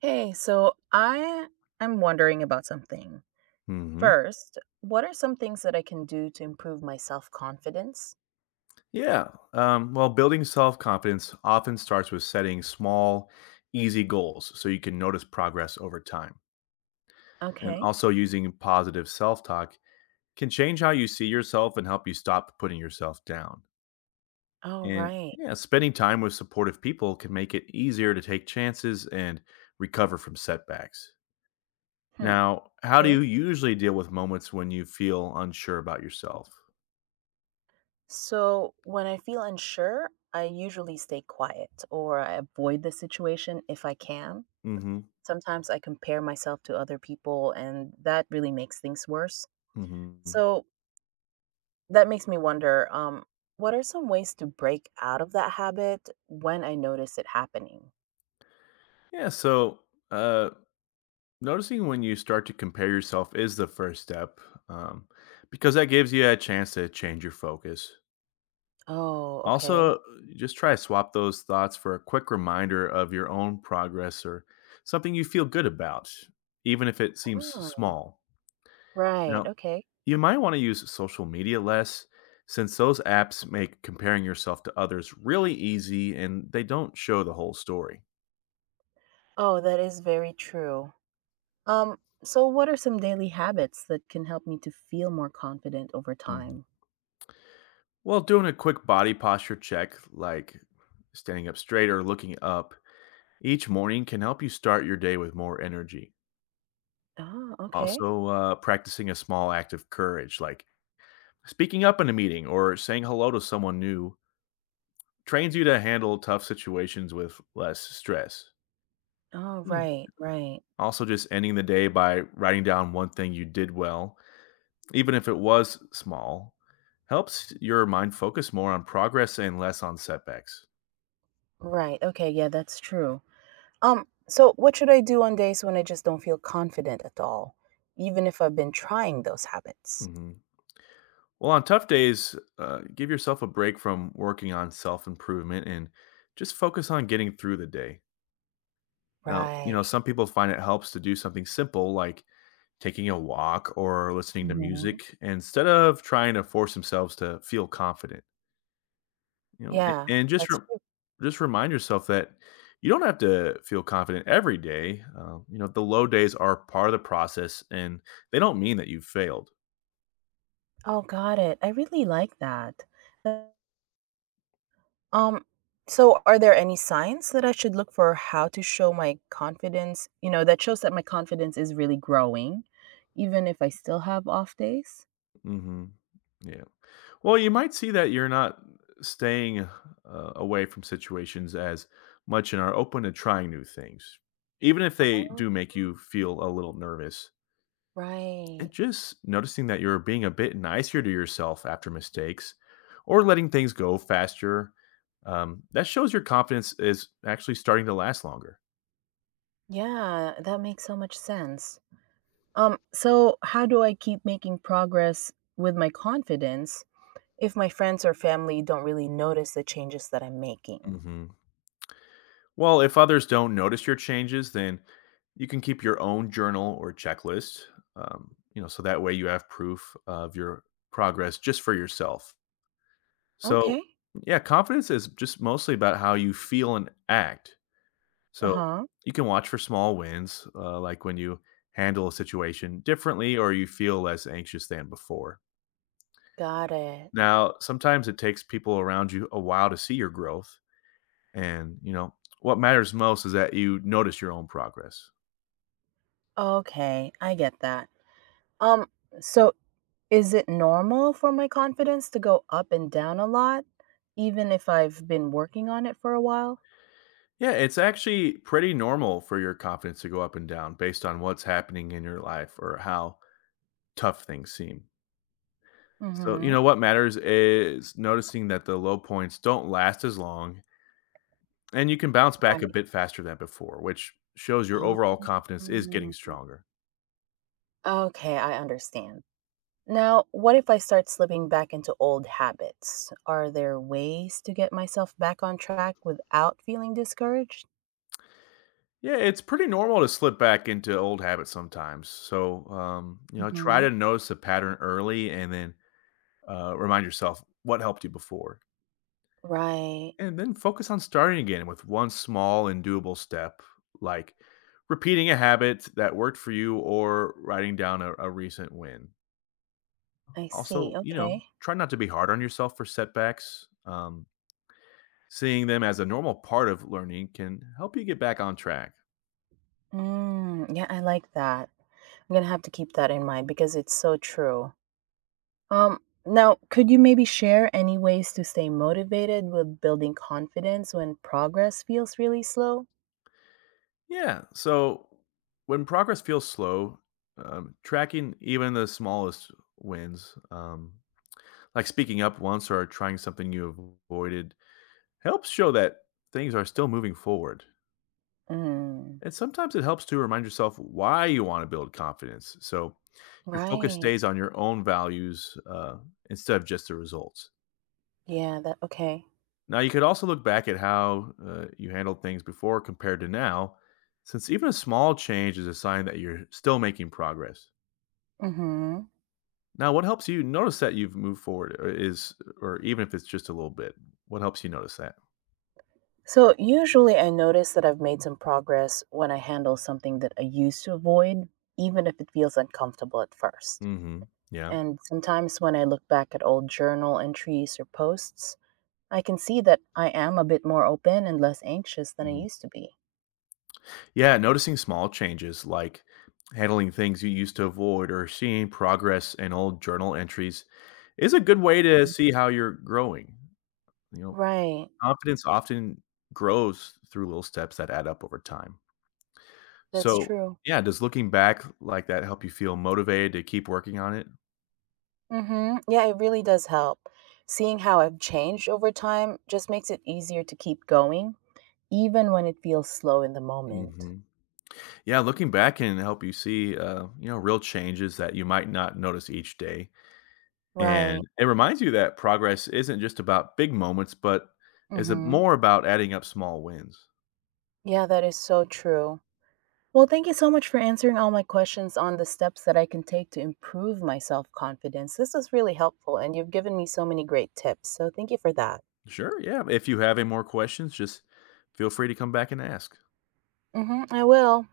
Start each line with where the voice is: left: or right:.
right: Hey, so I am wondering about something.
left: hmm
right: First, what are some things that I can do to improve my self confidence?
left: Yeah. Well, building self confidence often starts with setting small, easy goals so you can notice progress over time. And
right: Okay.
left: also, using positive self talk can change how you see yourself and help you stop putting yourself down.
right: All
left: And
right: right.
left: yeah, spending time with supportive people can make it easier to take chances and recover from setbacks.
right: Hmm.
left: Now, how do you
right: Okay.
left: usually deal with moments when you feel unsure about yourself?
right: So when I feel unsure, I usually stay quiet or I avoid the situation if I can.
left: Hmm.
right: Sometimes I compare myself to other people, and that really makes things worse.
left: Hmm.
right: So that makes me wonder, what are some ways to break out of that habit when I notice it happening?
left: Yeah. So, uh, Noticing when you start to compare yourself is the first step um, because that gives you a chance to change your focus.
right: Oh, okay.
left: Also, just try to swap those thoughts for a quick reminder of your own progress or something you feel good about, even if it seems
right: Oh,
left: small.
right: right.
left: Now,
right: Okay.
left: you might want to use social media less since those apps make comparing yourself to others really easy and they don't show the whole story.
right: Oh, that is very true. Um, so what are some daily habits that can help me to feel more confident over
left: Mm-hmm.
right: time?
left: Well, doing a quick body posture check, like standing up straight or looking up each morning, can help you start your day with more energy.
right: Oh, okay.
left: Also, practicing a small act of courage, like speaking up in a meeting or saying hello to someone new, trains you to handle tough situations with less stress.
right: Oh,
left: Yeah.
right: right, right.
left: Also, just ending the day by writing down one thing you did well, even if it was small, helps your mind focus more on progress and less on setbacks.
right: Right. Okay, yeah, that's true. So what should I do on days when I just don't feel confident at all, even if I've been trying those habits?
left: Mhm. Well, on tough days, give yourself a break from working on self improvement and just focus on getting through the day. Now, you
right: Right.
left: know, some people find it helps to do something simple like taking a walk or listening to
right: hmm
left: music instead of trying to force themselves to feel confident. You know,
right: Yeah, that's true.
left: just remind yourself that you don't have to feel confident every day. You know, the low days are part of the process, and they don't mean that you've failed.
right: Oh, got it. I really like that. Um, so are there any signs that I should look for how to show my confidence, that shows that my confidence is really growing, even if I still have off days?
left: Hmm. Yeah. Well, you might see that you're not staying away from situations as much and are open to trying new things, even if they
right: Oh,
left: do make you feel a little nervous, and
right: right.
left: just noticing that you're being a bit nicer to yourself after mistakes or letting things go faster. Um, that shows your confidence is actually starting to last longer.
right: Yeah, that makes so much sense. So how do I keep making progress with my confidence if my friends or family don't really notice the changes that I'm making?
left: Mhm. Well, if others don't notice your changes, then you can keep your own journal or checklist. You know, so that way you have proof of your progress just for yourself. So,
right: Okay.
left: yeah, confidence is just mostly about how you feel and act. So,
right: Uh-huh.
left: you can watch for small wins, like when you handle a situation differently or you feel less anxious than before.
right: Got it.
left: Now, sometimes it takes people around you a while to see your growth. And, you know, what matters most is that you notice your own progress.
right: Okay, I get that. Um, so is it normal for my confidence to go up and down a lot, even if I've been working on it for a while?
left: Yeah, it's actually pretty normal for your confidence to go up and down based on what's happening in your life or how tough things seem. So, you
right: Mm-hmm.
left: know, what matters is noticing that the low points don't last as long and you can bounce back a
right: Right.
left: bit faster than before, which shows your
right: uh
left: overall confidence is getting
right: Mm,
left: stronger.
right: okay, I understand. Now, what if I start slipping back into old habits? Are there ways to get myself back on track without feeling discouraged?
left: Yeah, it's pretty normal to slip back into old habits sometimes. So, you know, try to
right: Hmm.
left: notice the pattern early and then remind yourself what helped you before.
right: Right.
left: And then focus on starting again with one small and doable step, like repeating a habit that worked for you or writing down a recent win.
right: I see.
left: Also, you know,
right: Okay.
left: try not to be hard on yourself for setbacks. Seeing them as a normal part of learning can help you get back on track.
right: Mm, yeah, I like that. I'm going to have to keep that in mind because it's so true. Um, Now, could you maybe share any ways to stay motivated with building confidence when progress feels really slow?
left: Yeah. So when progress feels slow, tracking even the smallest wins, like speaking up once or trying something you avoided helps show that things are still moving forward.
right: Mm,
left: And sometimes it helps to remind yourself why you want to build confidence, so your focus
right: right.
left: stays on your own values instead of just the results.
right: Yeah, that okay.
left: Now, you could also look back at how you handled things before compared to now, since even a small change is a sign that you're still making progress.
right: Mhm.
left: Now, what helps you notice that you've moved forward or even if it's just a little bit, what helps you notice that?
right: So, usually I notice that I've made some progress when I handle something that I used to avoid, even if it feels uncomfortable at first.
left: Hmm. Yeah.
right: And sometimes when I look back at old journal entries or posts, I can see that I am a bit more open and less anxious than I
left: Mm-hmm.
right: used to be.
left: Yeah, noticing small changes like handling things you used to avoid or seeing progress in old journal entries is a good way to see how you're growing. You know,
right: Right.
left: confidence often grows through little steps that add up over time.
right: That's
left: So,
right: true.
left: yeah, does looking back like that help you feel motivated to keep working on it?
right: Mhm. Yeah, it really does help. Seeing how I've changed over time just makes it easier to keep going, even when it feels slow in the moment.
left: Hmm. Yeah, looking back can help you see, you know, real changes that you might not notice each day.
right: Right.
left: And it reminds you that progress isn't just about big moments, but is it
right: Mhm.
left: more about adding up small wins?
right: Yeah, that is so true. Well, thank you so much for answering all my questions on the steps that I can take to improve my self-confidence. This was really helpful and you've given me so many great tips. So, thank you for that.
left: Sure, yeah. If you have any more questions, just feel free to come back and ask.
right: Mhm. I will.